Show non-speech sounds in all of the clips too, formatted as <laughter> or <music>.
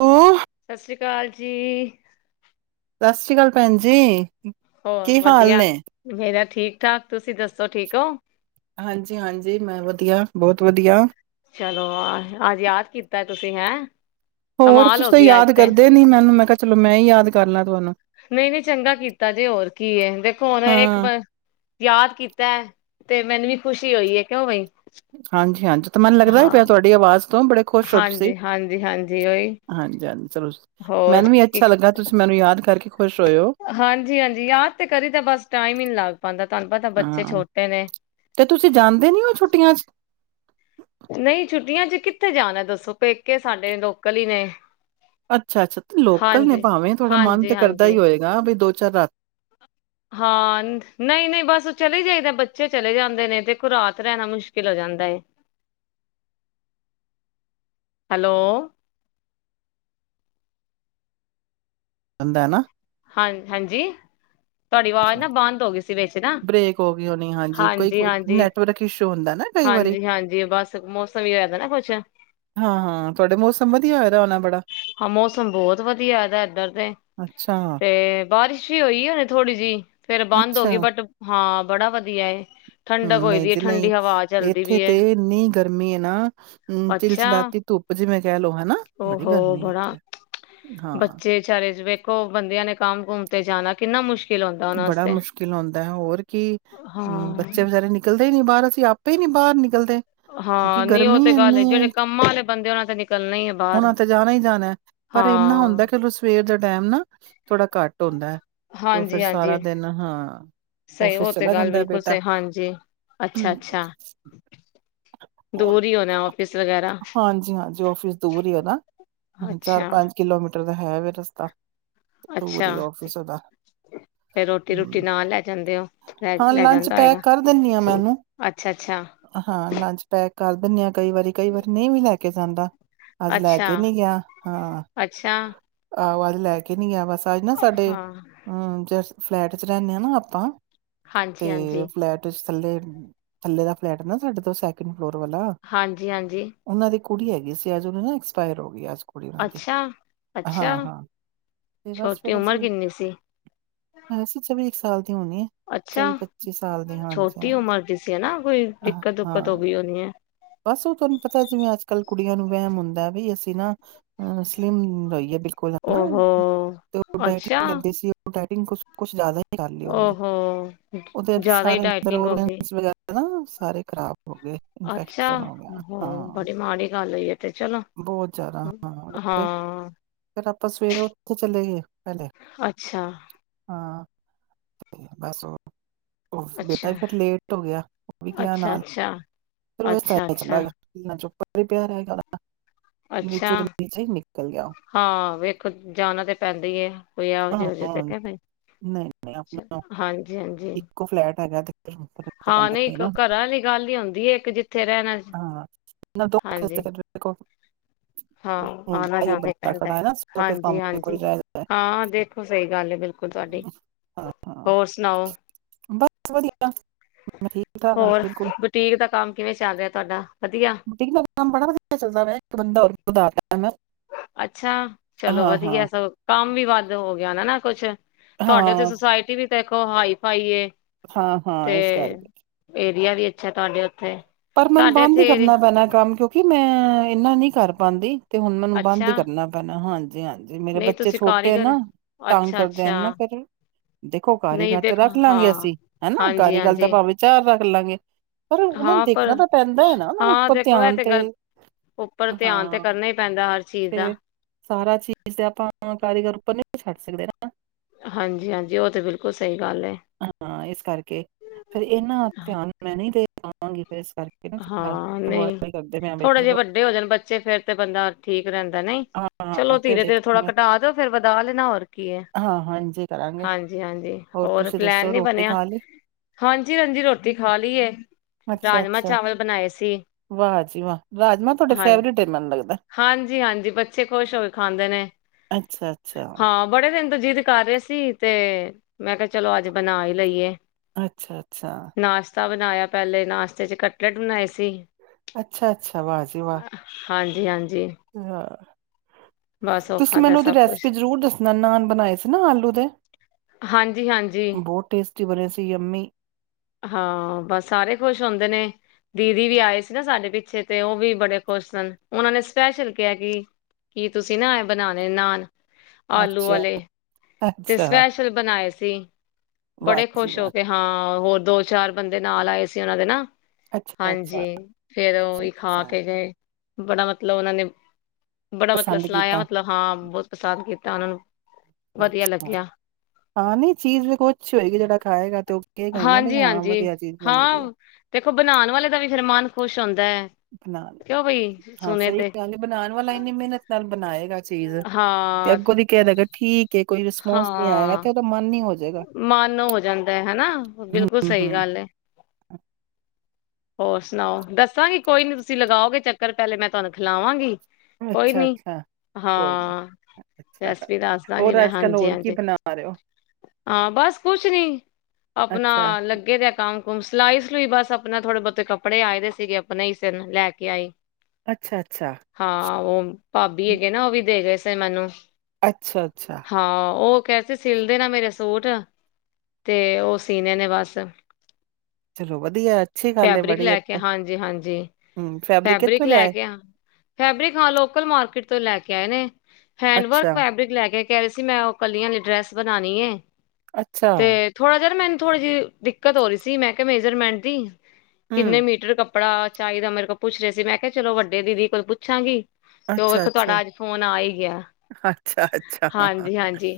ਓ ਸਤਿ ਸ਼੍ਰੀ ਅਕਾਲ ਜੀ। ਸਤਿ ਸ੍ਰੀ ਅਕਾਲ ਭੈਣ ਜੀ। ਬਹੁਤ ਕੀ ਹਾਲ ਵਧੀਆ ਨੇ ਮੇਰਾ ਠੀਕ-ਠਾਕ ਤੁਸੀਂ ਦੱਸੋ ਠੀਕ ਔ? ਕਿਓਂ? ਹਾਂਜੀ ਹਾਂਜੀ ਮੈਂ ਵਧੀਆ, ਬਹੁਤ ਵਧੀਆ। ਚਲੋ, ਆ ਅੱਜ ਯਾਦ ਕੀਤਾ ਤੁਸੀਂ! ਹੈਂ। ਹੋਰ ਕਮਾਲ ਤੁਸੀਂ ਹੋ ਤਾਂ ਗਈ ਅੱਜ ਯਾਦ ਤੇ ਕਰਦੇ ਨਹੀਂ ਮੈਨੂੰ ਮੈਂ ਕਿਹਾ ਚਲੋ ਮੈਂ ਯਾਦ ਕਰਨਾ ਨਈਂ ਨਈਂ ਚੰਗਾ ਕੀਤਾ ਜੇ ਹੋਰ ਕੀ ਐ ਦੇਖੋ ਹੁਣ ਇੱਕ ਹਾਂ ਯਾਦ ਕੀਤਾ ਤੇ ਮੈਨੂੰ ਵੀ ਖੁਸ਼ੀ ਹੋਈ ਐ, ਕਿਉਂ ਬਈ! ਹਾਂਜੀ ਹਾਂਜੀ। ਤੇ ਮੈਨੂੰ ਲੱਗਦਾ ਹਾਂ ਪਿਆ ਤੁਆਡੀ ਆਵਾਜ਼ ਤੋਂ ਬੜੇ ਖੁਸ਼ ਹੋ ਤੁਸੀਂ ਹਾਂਜੀ ਹਾਂਜੀ ਹਾਂਜੀ ਉਹੀ ਹਾਂਜੀ ਚਲੋ ਜੀ, ਹੋਰ ਮੈਨੂੰ ਵੀ ਕੀ। ਅੱਛਾ ਲੱਗਾ ਤੁਸੀਂ ਮੈਨੂੰ ਯਾਦ ਕਰਕੇ ਖੁਸ਼ ਹੋਏ ਹੋ ਹਾਂਜੀ, ਹਾਂਜੀ, ਯਾਦ ਤੇ ਕਰੀ ਦਾ ਬਸ ਟਾਈਮ ਈ ਨੀਂ ਲਗ <inaudible> ਹਾਂ ਤੇ ਤੁਸੀਂ ਜਾਂਦੇ ਨਈਓ ਛੁੱਟੀਆਂ ਚ ਨਈਂ ਛੁੱਟੀਆਂ ਚ ਕਿੱਥੇ ਜਾਣਾ ਦੱਸੋ ਪੇਕੇ ਸਾਡੇ ਲੋਕਲ ਈ ਨੇ। ਅੱਛਾ, ਅੱਛਾ ਤੇ ਲੋਕਲ ਨੇ ਹਾਂਜੀ ਭਾਵੇਂ ਤੁਹਾਡਾ ਮਨ ਹਾਂਜੀ ਤੇ ਕਰਦਾ ਹੀ ਹਾਂਜੀ ਹੋਏਗਾ ਵੀ ਤਰਾ ਹਾਂ ਨਹੀਂ ਨਹੀਂ ਬਸ ਚਲੇ ਜਾਇਦਾ ਬੱਚੇ ਚਲੇ ਜਾਂਦੇ ਨੇ ਦੇਖੋ, ਰਾਤ ਰਹਿਣਾ ਮੁਸ਼ਕਿਲ ਹੋ ਜਾਂਦਾ ਐ ਹੈਲੋ। ਜਾਂਦਾ ਹੈ ਨਾ ਹਾਂ ਹਾਂਜੀ ਤੁਹਾਡੀ ਵਾਜ ਨਾ ਬੰਦ ਹੋਗੀ ਸੀ। ਵਿੱਚ ਨਾ ਬਰੇਕ ਹੋ ਗਈ ਹੋਣੀ ਹਾਂਜੀ, ਕੋਈ-ਕੋਈ ਨੈਟਵਰਕ ਇਸ਼ੂ ਹੁੰਦੈ ਨਾ ਕਈ ਵਰੀ। ਹਾਂਜੀ ਹਾਂਜੀ ਬਸ ਮੌਸਮ ਵੀ ਹੋਇਆਦਾ ਨਾ ਕੁਛ ਹਾਂ, ਤੁਹਾਡੇ ਮੌਸਮ ਵਧੀਆ ਹੋਇਆ ਦਾ ਹੋਣਾ। ਬੜਾ, ਹਾਂ, ਮੌਸਮ ਬੋਤ ਵਧੀਆ ਹੋਇਆ ਦਾ ਏ, ਇਧਰ ਤੇ। ਅੱਛਾ, ਤੇ ਬਾਰਿਸ਼ ਈ ਹੋਈ ਏ ਹੁਣੇ ਥੋੜੀ ਜਿਹੀ। ਫਿਰ ਬੰਦ ਹੋ ਅੱਛਾ, ਗਈ ਬਟ ਹਾ <unintelligible> ੜਾ ਵ ਹੂੰ, ਨਈ ਜੀ ਨਈ। ਹਵਾ ਚੱਲਦੀ ਇੱਥੇ ਵੀ ਤੇ ਹੈ ਇੰਨੀ ਗਰਮੀ ਏ ਨਾ ਹੂੰ, ਚਿਲਚਿਲਾਤੀ ਧੁੱਪ ਜਿਵੇਂ ਕਹਿ ਲਓ, ਹੈਨਾ। ਔ ਹੋ ਬੜਾ ਹਾਂ, ਬੱਚੇ ਚਾਰੇ ਚ ਵੇਖੋ ਬੰਦਿਆਂ ਨੇ ਕੰਮ ਕੁਮ ਤੇ ਜਾਣਾ ਕਿੰਨਾ ਮੁਸ਼ ਬੜਾ ਮੁਸ਼ਕਿਲ ਆਉਂਦੈ ਹੋਰ ਕੀ, ਬੱਚੇ ਹਾਂ ਵਿਚਾਰੇ ਨਿਕਲ ਨਹੀਂ ਨਹੀਂ ਬਾਹਰ ਅਸੀਂ ਆਪੇ ਹੀ ਨਹੀਂ ਬਾਹਰ ਨਹੀਂ ਚਲਦੇ ਕਿਉਂਕਿ ਹਾਂ ਨਹੀਂ ਉਹ ਗਰਮੀ ਤੇ ਗੱਲ ਹੈ ਜਿਹੜੇ ਏਨੀ। ਕੰਮਾਂ ਵਾਲੇ ਬੰਦੇ ਉਹਨਾਂ ਤੇ ਨਿਕਲਣਾ ਹੀ ਹੈ ਬਾਹਰ ਉਹਨਾਂ ਨੂੰ ਤੇ ਜਾਣਾ ਈ ਜਾਣੈ ਪਰ ਇੰਨਾਂ ਹੁੰਦਾ ਹਾਂ ਕਿ ਲੌ ਸਵੇਰ ਦੇ ਟੈਮ ਨਾ ਥੋੜਾ ਘੱਟ <inaudible> ਜੀ ਹਾਂਜੀ। ਦਿਨ ਹਾਂ, ਸਈ ਆਫਿਸ ਔ ਤੇ ਚਲਾ ਗੱਲ ਜਾਂਦਾ ਹੈ ਬਿਲਕੁਲ ਬੇਟਾ, ਸਈ। ਹਾਂਜੀ, ਅੱਛਾ-ਅੱਛਾ। ਦੂਰ ਈ ਹੋਣੈ ਔ ਹਾਂਜੀ-ਹਾਂਜੀ ਜੀ ਆਫਿਸ ਦੂਰ ਈ ਐ ਨਾ, ਚਾਰ ਅੱਛਾ ਪੰਜ ਕਿਲੋਮੀ ਤੇ ਔਦਾ ਹੈ ਵੇ ਰਸਤਾ। ਦੂਰ ਈ ਅੱਛਾ ਆਫ਼ਿਸ ਓਦਾ, ਫੇਰ ਰੋਟੀ ਰੂਟੀ ਨਾਲ ਲੈ ਜਾਂਦੇ ਹੋ ਲੈ ਹਾ ਲੈ ਲੰਚ ਜਾਂਦਾ ਹੋਏਗਾ ਪੈਕ ਕਰ ਦੇਨੀ ਆ ਮੈਂ ਉਨੂੰ, ਅੱਛਾ ਅੱਛਾ ਹਾ ਲੰਚ ਪੈਕ ਕਰ ਦਿੰਨੀ ਆ ਕਈ ਵਾਰੀ ਕਈ ਵਾਰ ਨਈ ਵੀ ਲੈ ਕੇ ਜਾਂਦਾ। ਅੱਜ ਲੈ ਕੇ ਅੱਛਾ ਨੀ ਗਿਆ। ਹਾਂ, ਅੱਛਾ ਆਹੋ ਅੱਜ ਲੈ ਕੇ ਨੀ ਗਿਆ ਬਸ। ਅੱਜ ਨਾ ਸਾਡੇ ਹਾਂ ਹੂੰ ਜਸ ਫਲੈਟ ਚ ਰਹਿੰਨੇ ਆ ਨਾ ਆਪਾਂ। ਹਾਂਜੀ ਤੇ ਹਾਂਜੀ ਫਲੈਟ ਵਿਚ ਥਲੇ ਥੱਲੇ ਦਾ ਫਲੈਟ ਨਾ ਸਾਡੇ ਤੋ ਸੈਕੰਡ ਹੋਰ ਵਾਲਾ ਹਾਂਜੀ ਹਾਂਜੀ ਉਹਨਾਂ ਦੀ ਕੁੜੀ ਹੈਗੀ ਸੀ ਅੱਜ ਉਨੂੰ ਨਾ ਐਕਸਪਾਯਰ ਹੋ ਗਈ ਅਜ ਅੱਛਾ ਅੱਛਾ ਹਾਂ-ਹਾਂ ਤੇ ਬਸ ਛੋਟੀ ਫਿਰ ਅਸੀਂ ਉਮਰ ਕਿੰਨੀ ਸੀ ਹੈ ਸੀ। <unintelligible> ਸਾਲ ਅੱਛਾ, ਦੀ ਛੋਟੀ ਹਾਂਜੀ-ਹਾਂਜੀ, ਉਮਰ ਦੀ ਸੀ ਨਾ ਕੋਈ ਅ, ਦਿੱਕਤ- ਦੁਕਤ ਹੋ ਹਾਂ। ਗਈ ਹੋਣੀ ਐ। ਬਸ ਉਹ ਤੁਹਾਨੂੰ ਪਤਾ ਜਿਵੇਂ ਅੱਜ ਕੱਲ ਕੁੜੀਆਂ ਨੂੰ ਵਹਿਮ ਹੁੰਦਾ ਵੀ ਅਸੀਂ ਨਾ ਅ ਸਲੀਮ ਰਹੀਏ। ਓਹੋ <unintelligible> ਕਿਨ ਕੁਛ-ਕੁਛ ਜਿਆਦਾ ਹੀ ਕਰ ਲਈ ਓਹ ਉਹਨੇ। ਹੋ ਉਹਦੇ ਚ ਜਿਆਦਾ ਹੀ ਸਾਰੇ ਅੰਦਰ ਡਾਇਟਿੰਗ ਹੋ ਗਈ। ਆਰਗਨਸ <unintelligible> ਸਾਰੇ ਖਰਾਬ। <unintelligible> ਅੱਛਾ <unintelligible> ਹੋ ਹਾਂ, ਬੜੀ ਮਾੜੀ ਗੱਲ ਹੋਈ ਹੈ ਤੇ ਚਲੋ ਬਹੁਤ ਜਿਆਦਾ <unintelligible> ਹਾਂ ਫੇਰ ਆਪਾਂ ਸਵੇਰੇ ਉੱਥੇ ਚਲੇ ਗਏ ਪਹਿਲੇ, ਅੱਛਾ ਹਾਂ। ਬਸ ਉਹ। ਬੇਟਾ ਅੱਛਾ ਵੀ ਫਿਰ ਲੇਟ ਹੋ ਗਿਆ, ਉਹ ਵੀ ਗਿਆ ਅੱਛਾ ਅੱਛਾ ਨਾਲ। ਅੱਛਾ ਅੱਛਾ <unintelligible> <unintelligible> ਅੱਛਾ, ਨੀਚੇ ਦੇ ਨੀਚੇ ਹੀ ਨਿਕਲ ਗਿਆ ਉਹ। ਹਾਂ ਵੇਖੋ ਜਾਨਾ ਤੇ ਪੈਂਦਾ ਹੀ ਏ। ਹਾਂ <unintelligible> ਹਾਂ ਦੇਖਿਆ ਫੇਰ, ਨਹੀਂ ਨਹੀਂ ਆਪਣਾ ਹਾਂਜੀ-ਹਾਂਜੀ। ਇੱਕੋ ਫਲੈਟ ਹੈਗਾ ਤੇ ਫਿਰ ਫਰਕ ਤਾਂ ਹਾਂ ਪੈਂਦਾ ਨਹੀਂ ਹੀ ਹੈ ਨਾ ਘਰਾਂ ਆਲੀ ਗੱਲ ਹੀਂ ਹੁੰਦੀ ਐ ਇੱਕ ਜਿਥ ਹਾਂ <unintelligible> ਹਾਂ ਆਨਾ ਹੁੰਦਾ ਹੈ, ਜਾਨਾ ਹੀ ਬੰਦਾ ਪੈਂਦਾ ਐ, ਖੜਾ ਹੈ ਨਾ ਸੋ ਕੇ ਸਾਹਮਣੇ ਕੋਈ ਹਾਂਜੀ-ਹਾਂਜੀ ਜਾਇਦਾ ਹੈ ਹਾਂ ਦੇਖੋ ਸਹੀ ਗੱਲ ਐ ਬਿਲਕੁਲ ਤੁਹਾਡੀ, ਹਾਂ ਹਾਂ ਹੋਰ ਸੁਣਾਓ। ਬਸ ਵਧੀਆ ਮੈਂ ਠੀਕ ਠਾਕ ਹਾਂ ਹੋਰ ਬਿਲਕੁਲ ਬੁਟੀਕ ਦਾ ਕੰਮ ਕਿਵੇਂ ਚੱਲ ਰਿਹਾ? ਤੁਹਾਡਾ। ਵਧੀਆ ਬੁਟੀਕ ਦਾ ਕੰਮ ਬੜਾ ਵਧੀਆ ਚਲਦਾ ਪਿਆ ਇੱਕ ਬੰਦਾ ਹੋਰ ਵਧਾ ਤਾ। ਅੱਛਾ ਚਲੋ ਹਾਂ ਹਾਂ ਵਧੀਆ ਸਗੋ ਕੰਮ ਵੀ ਬੰਦ ਹੋ ਗਿਆ ਹੋਣਾ ਨਾ ਕੁਛ। ਤੁਹਾਡੇ ਤੇ ਹਾਂ ਸੋਸਾਇਟੀ ਵੀ ਦੇਖੋ ਹਾਈ-ਫਾਈ ਏ। ਹਾਂ-ਹਾਂ, ਇਸ ਕਰਕੇ। ਯਾਰ ਯੇ ਅੱਛਾ ਟਾਰਗੇਟ। ਪਰ ਮੈਨੂੰ ਬੰਦ ਹੀ ਕਰਨਾ ਪੈਨਾ ਐ ਕੰਮ ਕਿਉਂਕਿ ਮੈਂ ਇੰਨਾ ਨੀ ਕਰ ਪਾਂਦੀ। ਤੇ ਹੁਣ ਮੈਨੂੰ ਬੰਦ ਹੀ ਅੱਛਾ ਕਰਨਾ ਪੈਣਾ ਹਾਂਜੀ। ਧਿਆਨ ਜੀ ਮੇਰੇ ਨਹੀਂ ਬੱਚੇ ਤੁਸੀਂ ਛੋਟੇ ਆ ਕਾਰੀਗਰ ਨਾ ਤੰਗ ਅੱਛਾ ਕਰਦੇ ਅੱਛਾ ਨਾ ਫਿਰ ਦੇਖੋ ਨਹੀਂ ਕਾਰੀਗਰ ਚ ਦੇਖ ਰੱਖ ਲਾਂਗੇ ਹਾਂ ਅਸੀਂ ਹਨਾ ਹਾਂਜੀ ਕਾਰੀ ਗੱਲ ਤਾਂ ਹਾਂਜੀ ਭਾਵੇਂ ਚਾਹ ਵਾ। ਚਲਾਂਗੇ। ਪਰ ਹੁਣ ਹਾਂ ਦੇਖ। ਹਾਂ ਦੇਖੋ ਉੱਪਰ ਧਿਆਨ ਤੇ ਹਾਂ ਕਰਨਾ ਹੀ ਪੈਂਦਾ ਤੇ <unintelligible> ਸਾਰਾ ਚੀਜ਼ ਆਪਾਂ ਕਾਰੀਗਰ ਉਪਰ ਨੀ ਛੱਡ ਸਕਦੇ ਨਾ। ਹਾਂਜੀ। ਹਾਂਜੀ। ਉਹ ਤੇ ਬਿਲਕੁਲ ਸਹੀ। ਗੱਲ ਹੈ ਹਾਂ ਇਸ ਕਰਕੇ ਇਹਨਾਂ ਧਿਆਨ ਮੈਂ ਨਹੀਂ ਦੇ ਆਵਾਂਗੀ ਹਾਂ ਨਹੀਂ, ਮੈਂ ਵੀ, ਥੋੜਾ ਜਿਹਾ ਚਲੋ ਵੱਡੇ ਹੋ ਜਾਣ ਬੱਚੇ ਫਿਰ ਤੇ ਬੰਦਾ ਠੀਕ ਰਹਿੰਦਾ ਨਹੀਂ ਹਾਂ ਚਲੋ ਫਿਰ ਧੀਰੇ ਤੇ ਥੋੜਾ ਦੇਖਾਂਗੇ ਘਟਾ ਦੋ ਫਿਰ ਵਧਾ ਲੈਣਾ ਹੋਰ ਕੀ ਹ ਹਾਂ ਹਾਂਜੀ ਕਰਾਂਗੇ ਹਾਂਜੀ। ਹਾਂਜੀ। ਹੋਰ ਔਰ ਤੁਸੀਂ ਦੱਸੋ ਪਲੈਨ ਨਹੀਂ ਰੋਟੀ ਬਣਿਆ ਖਾ ਲਈ ਹਾਂਜੀ ਹਾਂਜੀ ਰੋਟੀ ਖਾ ਲਈ ਹ ਅੱਛਾ ਰਾਜਮਾ ਅੱਛਾ ਵਾਹ ਜੀ ਵਾਹ ਰਾਜਮਾ ਤੁਹਾਡੇ ਫੈਮਲੀ ਤੇ ਮੈਨੂੰ ਲੱਗਦਾ। ਤੇ ਖੁਸ਼ ਹੋਏ ਖਾਂਦੇ ਨੇ ਅੱਛਾ ਅੱਛਾ ਹਾਂ ਬੜੇ ਦਿਨ ਦਿਖਾ ਰਹੇ ਸੀ ਤੇ ਮੈਂ ਕਿਹਾ ਚਲੋ ਅੱਜ ਬਣਾ ਹੀ ਲਈਏ। ਅੱਛਾ ਅੱਛਾ ਨਾਸ਼ਤਾ ਬਣਾਇਆ ਪਹਿਲੇ ਨਾਸਤੇ ਚ <unintelligible> ਬਰੈਡ ਬਣਾਏ ਸੀ। ਅੱਛਾ-ਅੱਛਾ, ਵਾਹ ਜੀ ਵਾਹ। ਹਾਂਜੀ। ਹਾਂਜੀ। <unintelligible> ਬਸ ਉਹ ਤੁਸੀਂ ਖਾਧਾ ਮੈਨੂੰ ਉਹਦੀ ਸਭ ਰੈਸਪੀ ਕੁਛ ਜਰੂਰ ਦੱਸਣਾ ਨਾ ਬਣਾਏ ਸੀ ਨਾ ਆਲੂ ਦੇ ਹਾਂਜੀ ਹਾਂਜੀ ਬਹੁਤ ਟੇਸਟੀ ਤੁਸੀ ਬੋਲਿਆ ਸੀ ਯੂਮਮੀ। ਹਾਂ ਬਸ ਸਾਰੇ ਖੁਸ਼ ਹੁੰਦੇ ਨੇ ਦੀਦੀ ਵੀ ਆਏ ਸੀ ਨਾ ਸਾਡੇ ਪਿੱਛੇ ਤੇ ਉਹ ਵੀ ਬੜੇ ਖੁਸ਼ ਸਨ ਉਹਨਾਂ ਨੇ ਸਪੈਸ਼ਲ ਕਿਹਾ ਕਿ ਕੀ ਤੁਸੀਂ ਨਾ ਬਣਾ ਦੇ ਨਾਨ। ਆਲੂ ਅੱਛਾ ਵਾਲੇ ਤੇ ਅੱਛਾ ਸਪੈਸ਼ਲ ਬਣਾਏ ਸੀ। <unintelligible> ਵਾਹ ਬੜੇ ਜੀ ਖੁਸ਼ ਹੋ ਵਾਹ ਕੇ ਹਾਂ <unintelligible> ਦੋ, ਚਾਰ ਬੰਦੇ ਨਾਲ ਆਏ ਸੀ ਉਹਨਾਂ ਦੇ ਨਾ ਅੱਛਾ ਅੱਛਾ ਹਾਂਜੀ ਫਿਰ ਉਹ ਅੱਛਾ ਵੀ ਖਾ ਅੱਛਾ ਕੇ ਗਏ। ਬੜਾ ਮਤਲਬ ਉਹਨਾਂ ਨੇ। ਬੜਾ ਮਤਲਬ ਪਸੰਦ ਸੁਣਾਇਆ ਕੀਤਾ ਮਤਲਬ ਹਾਂ। <unintelligible> <inaudible> ਵਧੀਆ ਲੱਗਿਆ ਆ ਨਹੀਂ ਚੀਜ਼ ਵੇਖੋ ਜਿਹੜਾ ਖਾਏਗਾ ਤੇ <inaudible> ਜੀ, ਹਾਂਜੀ, ਵਧੀਆ ਚੀਜ਼ ਬਣੀ ਦੀ ਹੈ ਹਾਂ ਦੇਖੋ ਬਣਾਉਣ ਵਾਲੇ ਦਾ ਵੀ ਫੇਰ ਮਨ ਖੁਸ਼ ਹੋਨ <unintelligible> ਹਾਂ, ਸੁਣੇ ਸਹੀ ਤੇ ਗੱਲ ਐ। ਬਨਾਨ ਵਾਲਾ ਇਨੀ ਮਿਹਨਤ ਨਾਲ ਬਨਾਏਗਾ। <inaudible> ਹਾਂ ਕੋਈ ਰਿਸਪੋਂਸ ਨਹੀਂ ਆਏਗਾ ਹਾਂ ਕਿ ਉਹਦਾ ਮਨ ਨਹੀਂ ਜਾਏਗਾ ਮਨ ਹੋ ਜਾਂਦੈ ਹੈਨਾ। ਬਿਲਕੁਲ ਹਮ ਸਈ ਹਮ ਗੱਲ ਏ। ਹੋਰ ਸੁਣਾਓ ਦਸਾਂਗੀ ਕੋਈ ਨਈ। ਤੁਸੀਂ ਲਗਾਓਗੇ ਚੱਕਰ, ਪਹਿਲੇ ਮੈਂ ਤੁਹਾਨੂੰ ਖਿਲਾਵਾਂਗੀ ਕੋਈ ਅੱਛਾ ਨੀ ਅੱਛਾ ਕੋਈ ਨੀ ਹਾਂ ਅੱਛਾ ਰੈਸਪੀ ਦੱਸ ਦਾਂਗੀ ਹੋਰ ਅੱਜਕੱਲ ਹੋਰ ਕੀ ਬਣਾ ਰਹੇ ਹੋ। ਆ ਬਸ ਕੁਝ ਨਹੀਂ ਆਪਣਾ ਅੱਛਾ ਲੱਗੇ ਦੇ ਆ ਕੰਮ। <inaudible> ਲਈ ਬਸ ਆਪਣਾ ਥੋੜਾ ਬਹੁਤੇ ਕੱਪੜੇ ਆਏ ਦੇ ਸੀਗੇ ਆਪਣੇ ਫੇਰ ਲੈ ਕੇ ਆਈ। ਅੱਛਾ ਅੱਛਾ, ਹਾਂ ਉਹ ਭਾਬੀ ਹੈਗੇ ਨਾ ਉਹ ਵੀ ਦੇ ਗਏ ਸ ਤੇ ਮੈਨੂੰ ਅੱਛਾ ਅੱਛਾ ਹਾਂ ਉਹ ਕਹਿਤੇ ਸਿਲ ਦੇ ਨਾ ਮੇਰੇ ਸੂਟ ਤੇ ਉਹ ਸੀਨੇ ਨੇ ਬਸ। ਚਲੋ ਵਧੀਆ ਹੈ, ਅੱਛੀ ਗੱਲ ਹੈ ਫੈਬਰਿਕ ਬੜੀ ਲੈ ਕੇ ਅੱਛਾ ਹਾਂਜੀ ਹਾਂਜੀ ਹਮ ਫੈਬਰਿਕ ਕਿੱਥੋਂ ਲੈ ਲਿਆਏ ਕੇ ਆ ਫੈਬਰਿਕ ਆ ਲੋਕਲ ਮਾਰਕੀਟ ਤੋਂ ਲੈ ਕੇ। <inaudible> ਹੈਂਡ ਵਰਕ ਅੱਛਾ ਫੈਬਰਿਕ ਲੈ ਗੇ ਕਹਿ ਰਹੇ ਸੀ ਮੈਂ ਉਹ ਕਲੀਆਂ ਆਲੀ ਡਰੈਸ ਬਣਾਣੀ ਏ। ਅੱਛਾ ਤੇ ਥੋੜਾ ਜੇਹਾ ਮੈਨੂੰ ਥੋੜੀ ਜਿਹੀ ਦਿੱਕਤ ਹੋ ਰਹੀ ਸੀ ਮੈਂ ਕਿਹਾ ਮੇਜਰਮੈਂਟ ਦੀ। ਕਿੰਨੇ ਹਮ ਮੀਟਰ ਕਪੜਾ ਪੜਾ ਚਾਹੀਦਾ ਮੇਰੇ ਕੋਲ ਪੁੱਛ ਰਹੇ ਸੀ ਮੈਂ ਕਿਹਾ ਚਲੋ ਵੱਡੇ ਦੀਦੀ ਕੋਲ ਪੁੱਛਾਂਗੀ। ਤੇ ਉਹ ਅੱਛਾ ਅੱਛਾ ਤੁਹਾਡਾ ਅੱਜ ਫੋਨ ਆ ਹੀ ਗਿਆ ਅੱਛਾ ਅੱਛਾ ਹਾਂਜੀ ਹਾਂਜੀ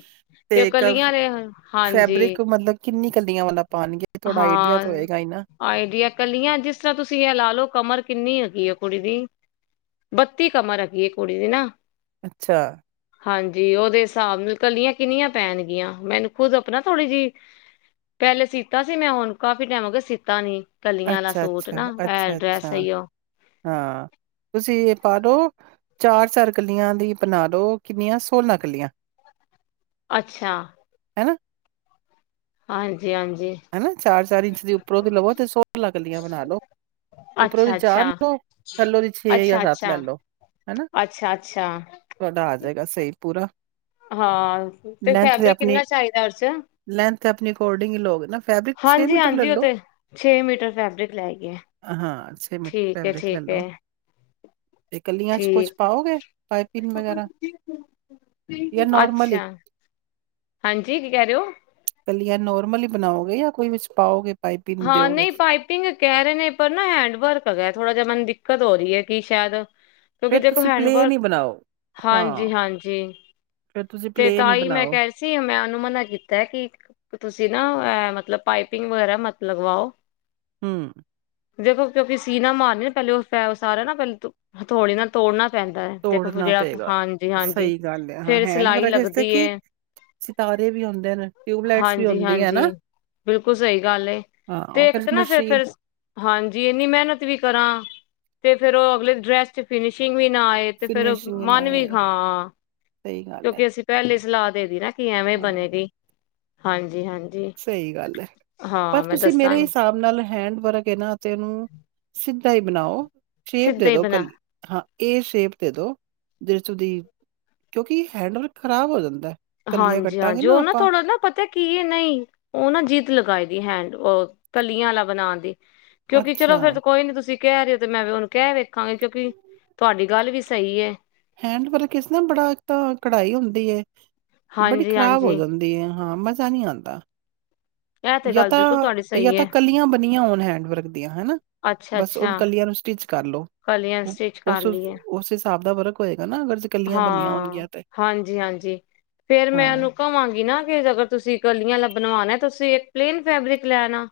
ਤੇ ਉਹ ਕਲੀਆਂ ਦੇ ਹਾਂਜੀ ਫੈਬਰਿਕ ਮਤਲਬ ਕਿੰਨੀ ਕਲੀਆਂ ਵਾਲਾ ਪਾਨਾ। ਹਾਂ ਆਈਡੀਆ ਕਲੀਆਂ ਜਿਸ ਤਰ੍ਹਾਂ ਤੁਸੀਂ ਇਹ ਲਾ ਲਓ ਕਮਰ ਕਿੰਨੀ ਹੈਗੀ ਹ ਕੁੜੀ ਦੀ ਬੱਤੀ ਕਮਰ ਦੀ ਕੁੜੀ ਦੀ ਨਾ। ਅੱਛਾ। ਹਾਂਜੀ ਉਹਦੇ ਹਿਸਾਬ ਨਾਲ ਕਲੀਆਂ ਕਿੰਨੀਆਂ ਪੈਣਗੀਆਂ <inaudible> ਥੋੜੀ ਜਿਹੀ ਪਹਿਲੇ ਸੀ। ਤਾਂ ਸੀ ਮੈਂ ਹੁਣ ਕਾਫੀ ਟਾਈਮ ਹੋ ਗਿਆ ਸੀਤਾ ਨਹੀਂ। ਅੱਛਾ ਅੱਛਾ ਅੱਛਾ ਅੱਛਾ ਆਈ ਉਹ ਹਾਂ ਤੁਸੀਂ ਇਹ ਪਾ ਦੋ। ਚਾਰ-ਚਾਰ ਕਲੀਆਂ ਦੀ ਬਣਾ ਦੋ ਕਿੰਨੀਆਂ ਸੋਹਲਾ ਕਲੀਆਂ। ਅੱਛਾ ਹੈਨਾ। ਹਾਂਜੀ ਹਾਂਜੀ ਹੇਨਾ, ਚਾਰ-ਚਾਰ ਇੰਚ ਦੀ ਉੱਪਰੋਂ ਤੇ ਲਵੋ ਤੇ ਸੋਲ੍ਹਾ ਕੱਲੀਆਂ ਬਣਾ ਲਓ ਉੱਪਰੋਂ ਦੀ ਅੱਛਾ-ਅੱਛਾ, ਲਓ ਥੱਲੋਂ ਦੀ ਜਾਂ ਅੱਛਾ-ਅੱਛਾ, ਲੈ ਲਓ। ਹੈਨਾ ਅੱਛਾ-ਅੱਛਾ ਤੁਹਾਡਾ ਆ ਜਾਏਗਾ ਸਹੀ ਪੂਰਾ ਹਾਂ ਤੇ ਫੈਬਰਿਕ ਕਿੰਨਾ ਚਾਹੀਦਾ ਉਹਦੇ ਚ ਉਹ ਤੇ ਆਪਣੇ ਅਕੋਰਡਿੰਗ ਹੀ ਲੋਗੇ ਨਾ। ਫੈਬਰਿਕ ਮੀਟਰ ਲੈ ਹਾਂਜੀ-ਹਾਂਜੀ, ਓ ਲਓ। ਤੇ ਛੇ ਮੀਟਰ ਫੈਬਰਿਕ ਲੈ ਗਿਆ। ਹਾਂ ਮੀਟਰ ਠੀਕ ਫੈਬਰਿਕ ਲੈ ਹੈ-ਠੀਕ ਹੈ ਲਓ ਤੇ ਕਲੀਆਂ 'ਚ ਕੁਛ ਠੀਕ, ਪਾਓਗੇ ਪਾਈਪਿੰਨ ਵਗੈਰਾ ਜਾਂ ਨੋਰਮਲ ਹੀ ਅੱਛਾ ਹਾਂਜੀ ਕੀ ਕਹਿ ਰਹੇ ਹੋ ਕਲੀਆਂ ਨੋਰਮਲ ਹੀ ਬਣਾਓਗੇ ਜਾਂ ਵਿਚ ਕੁਝ ਪਾਓਗੇ ਪਾਈਪਿੰਨ ਹਾਂ, ਦਿਓਗੇ? ਨਹੀਂ ਪਾਈਪਿੰਗ ਕਹਿ ਰਹੇ ਨੇ ਪਰ ਨਾ ਹੈਂਡ ਵਰਕ ਹੈ ਗਾ ਥੋੜਾ ਜਿਹਾ <unintelligible> ਦਿੱਕਤ ਹੋ ਰਹੀ ਹੈ ਕਿ ਸੇਹਦ ਕਿਉਂਕਿ ਫੇਰ ਜੇ ਕੋਈ ਤੁਸੀਂ ਪਲੇਨ ਹੈਲਪ ਹੀ ਬਣਾਓ। ਹਾਂ, ਹਾਂਜੀ ਹਾਂਜੀ ਫੇਰ ਤੁਸੀਂ ਤੇ ਪਲੇਨ ਤਾਂ ਹੀ ਮੈਂ ਬਣਾਓ, ਕਿਹਾ ਸੀ ਆ ਮੈਂ ਉਹਨੂੰ ਮਨਾ ਕੀਤਾ ਕਿ ਤੁਸੀਂ ਨਾ ਏ ਮਤਲਬ ਪਾਈਪਿੰਗ ਵਗੈਰਾ ਮਤ ਲਗਵਾਓ। ਹੁ। ਜੇ ਤੁਸੀਂ ਓਦੀ ਸੀਨਾ ਮਾਰਨੀ ਪਹਿਲੇ ਓ ਪੈਰ ਸਾਰੇ ਨਾ ਪਹ ਹਥੋੜੀ ਨਾਲ ਤੋੜਨਾ ਪੈਂਦਾ ਦੇਖੋ ਤੋੜਨਾ ਜਿਹੜਾ ਪਏਗਾ। ਹਾਂਜੀ ਜੀ ਹਾਂਜੀ ਸਹੀ ਗੱਲ ਹੈ, ਹਾਂ ਫਿਰ ਹੈਂਡ ਸਿਲਾਈ ਵਰਕ ਇਸਤੇ ਲੱਗਦੀ ਕਿ ਹ ਸਿਤਾਰੇ ਵੀ ਹੁੰਦੇ ਨੇ, ਟਿਊਬਲਾਈਟਸ ਵੀ ਹੁੰਦੀ ਹੈ ਹਾਂਜੀ-ਹਾਂਜੀ ਨਾ। ਬਿਲਕੁਲ ਸਹੀ ਗੱਲ ਹੈ ਹਾਂ, ਤੇ ਉਹ ਇੱਕ ਤੇ ਨਾ ਫਿਰ, ਮਸ਼ੀਨ ਫਿਰ ਹਾਂਜੀ ਇਨੀ ਮਿਹਨਤ ਵੀ ਕਰਾਂ। ਤੇ ਫਿਰ ਉਹ ਅਗਲੇ ਡਰੈੱਸ ਚ ਫਿਨਿਸ਼ਿੰਗ ਵੀ ਨੀ- ਨਾ ਏ ਤੇ ਫਿਰ ਫਿਨਿਸ਼ਿੰਗ ਨਾ ਮਨ ਵੀ ਆਏ, ਹਾਂ ਸਹੀ ਗੱਲ ਹੈ, ਕਿਉਂਕਿ ਅਸੀਂ ਪਹਿਲੇ ਸਲਾ। <unintelligible> ਕੀ ਐਵੇਂ ਹਾਂ। ਬਣੇਗੀ ਹਾਂਜ ਹਾਂਜੀ ਹਾਂ ਮੈਂ ਤੇ ਮੇਰੇ ਦੱਸਾਂਗੀ ਹਿਸਾਬ ਨਾਲ ਹੈਂਡ ਵਰਕ ਹ ਨਾ ਤੇ ਇਹਨੂੰ ਸਿੱਧਾ ਹੀ ਬਣਾਓ ਸ਼ੇਪ ਸਿੱਧਾ ਦੇ ਹੀ ਦੋ ਬਣਾ ਕੱਲੀ ਹ ਇਹ ਸੇ਼ਪ ਦੇ ਦੋ ਜੇ ਤੁਸੀਂ ਕਿਉਂਕਿ ਹੈਂਡ ਵਰਕ ਖਰਾਬ ਹੋ ਜਾਂਦਾ ਕਲੀਆਂ ਹਾਂਜੀ ਹਾਂ ਕੱਟਾਂਗੇ ਜੋ ਨਾ ਆਪਾਂ, ਥੋੜਾ ਨਾ ਪਤਾ ਕੀ ਨਹੀਂ ਉ ਨਾਂ ਜ਼ਿਦ ਲਗਾ ਦੀ ਹੈਂਡ ਉਹ ਕਲੀਆਂ ਵਾਲਾ ਬਣ ਦੇ ਕਿਉਂਕਿ ਚਲੋ ਅੱਛਾ। ਫਿਰ ਕੋਈ ਨਹੀਂ ਤੁਸੀਂ ਕਹਿ ਰਹੇ ਤੇ ਮੈਂ ਵੀ ਉਹਨੂੰ ਕਹਿ ਵੇਖਾਗੇ ਕਿਉਂਕਿ ਤੁਹਾਡੀ ਗੱਲ ਵੀ ਸਹੀ ਏ। ਹੈਂਡ ਵਰਕ ਇਸ ਨਾ ਬੜਾ ਏਕ ਤਾਂ ਕੜਾਈ ਹੁੰਦੀ ਹੈ ਬੜੀ ਹਾਂਜੀ ਖ਼ਰਾਬ ਹੋ ਹਾਂਜੀ ਜਾਂਦੀ ਐ ਹਾਂ ਮਜ਼ਾ ਨੀ ਆਂਦਾ ਇਹ ਤੇ ਯਾ ਗੱਲ ਬਿਲਕੁਲ ਤਾਂ, ਤੁਹਾਡੀ ਯਾ ਸਹੀ ਤਾਂ ਹੈ ਕਲੀਆਂ ਬਣੀਆਂ ਹੋਣ ਹੈਂਡ ਵਰਕ ਦੀਆਂ ਹਨਾ, ਅੱਛਾ ਬੱਸ ਓ ਅੱਛਾ ਕਲੀਆਂ ਨੂੰ ਸਟਿੱਚ ਕਰਲੋ ਕਲੀਆਂ ਓ ਸਟਿਚ ਕਰ ਓਸ ਲਈਏ ਓਸ ਹਿਸਾਬ ਦਾ ਵਰਕ ਹੋਏਗਾ ਨਾ ਅਗਰ ਜੇ ਕਲੀਆਂ ਬਣੀਆਂ ਹਾਂ, ਹੋਣਗੀਆਂ ਤੇ। ਹਾਂਜੀ ਹਾਂਜੀ, ਫੇਰ ਮੈਂ ਹਾਂ, ਓਹਨੂੰ ਕਵਾਂਗੀ ਨਾ ਫੇਰ ਅਗਰ ਤੁਸੀਂ ਕਲੀਆਂ ਆਲਾ ਬਣਵਾਣਾ ਤੁਸੀਂ ਪਲੇਨ ਫੈਬਰਿਕ ਲੈਨਾ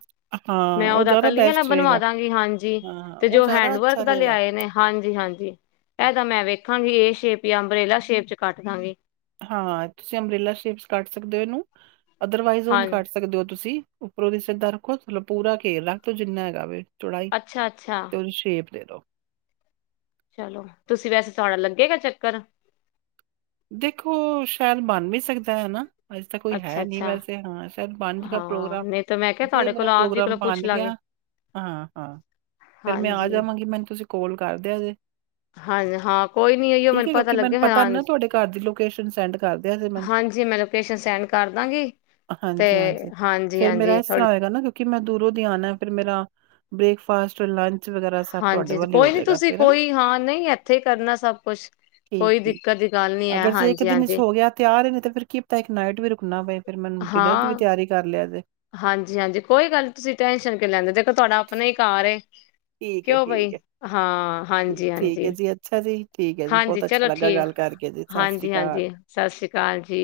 ਹਾਂ ਮੈਂ ਉਹ ਉਹਦੇ ਜ਼ਿਆਦਾ ਕਲੀਆਂ ਆਲਾ ਬੈਸਟ ਬਣਵਾ ਰਹੇਗਾ। ਦੇਆਗੀ ਹਾਂਜੀ, ਹਾਂ, ਤੇ ਜੇ ਉਹ ਓ ਜ਼ਿਆਦਾ ਹੈਂਡਵਰਕ ਅੱਛਾ ਦਾ ਰਹੇਗਾ। ਲਿਆਏ ਨੇ ਹਾਂਜੀ ਹਾਂਜੀ, ਇਹਦਾ ਮੈਂ ਵੇ ਹਾਂਜੀ ਏ ਸ਼ੇਪ ਜਾਂ ਅੰਬਰੇਲਾ ਸ਼ੇਪ ਚ ਕੱਟ ਦਾਂਗੀ ਹਾਂ, ਤੁਸੀਂ ਅੰਬਰੇਲਾ ਸ਼ੇਪ ਚ ਕੱਟ ਸਕਦੇ ਓ ਇਹਨੂੰ ਅਧਰਵਾਈਸ ਉਂਜ ਹਾਂ ਕੱਟ ਸਕਦੇ ਓ ਤੁਸੀਂ ਉਪਰੋ ਦੀ ਸਿੱਧਾ ਰੱਖੋ ਥੱਲੋ ਪੂਰਾ ਘੇਰ ਰੱਖਦੋ ਜਿੰਨਾ ਹੈਗਾ ਵੇ ਚੌੜਾਈ, ਅੱਛਾ-ਅੱਛਾ। ਤੇ ਉਹਦੀ ਸ਼ੇਪ ਦੇਦੋ ਚੱਲੋ, ਤੁਸੀਂ ਵੈਸੇ ਤੁਹਾਡਾ ਲੱਗੇਗਾ ਚੱਕਰ ਦੇਖੋ, ਸ਼ਾਇਦ ਬਣ ਵੀ ਸਕਦਾ ਐ ਨਾ ਅਜੇ ਤਾਂ ਕੋਈ ਹੈ ਨੀ ਅੱਛਾ-ਅੱਛਾ। ਵੈਸੇ ਹਾਂ ਸ਼ਾਇਦ ਪੰਜ ਦਾ ਹਾਂ ਪ੍ਰੋਗਰਾਮ, ਨਹੀਂ ਤਾਂ ਮੈਂ ਕਿਹਾ ਜੇ ਤੁਹਾਡੇ ਮੇਰਾ ਕੋਲੋਂ ਆਪ ਜੀ ਪ੍ਰੋਗਰਾਮ ਕੋਲੋਂ ਬਣ ਪੁੱਛ ਗਿਆ, ਲਾਂਗੇ ਹਾਂ ਹਾਂ, ਫੇਰ ਮੈਂ ਆਜਾਵਾਂਗੀ ਮੈਨੂੰ ਤੁਸੀਂ ਕੌਲ ਕਰ ਦਿਆ ਜੇ ਹਨ ਹਾਂ ਕੋਈ ਨੀ ਏਹੀਓ ਠੀਕ ਮੈਨੂੰ ਹੈ ਪਤਾ ਕਿਉਂਕਿ ਲਗਾ ਪਤਾ ਹਾਂ ਨਹੀਂ ਨਾ ਤੁਹਾਡੇ ਘਰ ਲੋਕੇਸ਼ਨ ਸੈਂਡ ਕਰ ਦਿਆ ਜੇ ਮੈਨੂੰ, ਲੋਕੇਸ਼ਨ ਸੈਂਡ ਕਰ ਦਾਂਗੀ। ਤੇ ਹਾਂਜੀ ਹਾਂਜੀ, ਫੇਰ ਮੇਰਾ ਹਾਂਜੀ-ਹਾਂਜੀ ਇਸ ਥੋੜੀ ਤ੍ਰਾਂਹ ਹੋਏਗਾ ਨਾ ਕਿਉਂਕਿ ਮੈਂ ਦੂਰੋ ਦੀ ਆਨੇ ਫੇਰ ਮੇਰਾ ਬ੍ਰੇਕਫਾਸਟ, ਲੰ ਹਾਂਜੀ ਜੀ ਕੋਈ ਨੀ ਤੁਸੀਂ ਕੋਈ ਹਾਂ ਨਹੀਂ ਏਥੇ ਕਰਨਾ ਸਭ ਕੁਝ, ਠੀਕ ਕੋਈ ਠੀਕ ਦਿੱਕਤ ਦੀ ਗੱਲ ਨੀ ਐ ਅਗਰ ਦੇ ਇਕ ਦਿਨ ਵਿੱਚੋ ਹਾਂਜੀ-ਹਾਂਜੀ ਹੋ ਗਿਆ ਤਿਆਰ ਨਹੀਂ ਤਾਂ ਫੇਰ ਕੀ ਪਤਾ ਇਕ ਨਾਈਟ ਵੀ ਰੁਕਣਾ ਪਏ ਫੇਰ ਮੈਨੂੰ ਡਿਨਰ ਦੀ ਵੀ ਤਿਆਰੀ ਕਰ ਲਿਆ ਜੇ ਹਾਂਜੀ ਹਾਂਜੀ ਕੋਈ ਗੱਲ ਨੀ ਤੁਸੀਂ ਟੈਨਸ਼ਨ ਕਿਉਂ ਲੈਂਦੇ ਓ ਦੇਖੋ ਤੁਹਾਡਾ ਆਪਣਾ ਹੀ ਘਰ ਏ ਠੀਕ ਹੈ ਕਿਓ ਬਈ, ਠੀਕ ਹੈ ਹਾਂ, ਹਾਂਜੀ ਠੀਕ ਹੈ ਹਾਂਜੀ ਜੀ, ਅੱਛਾ ਜੀ, ਠੀਕ ਹੈ ਜੀ, ਹਾਂਜੀ ਬਹੁਤ ਅੱਛਾ ਚਲੋ ਲੱਗਾ ਠੀਕ, ਗੱਲ ਕਰਕੇ ਜੀ, ਸਤਿ ਸ੍ਰੀ ਹਾਂਜੀ ਅਕਾਲ। ਹਾਂਜੀ ਸਤਿ ਸ੍ਰੀ ਅਕਾਲ ਜੀ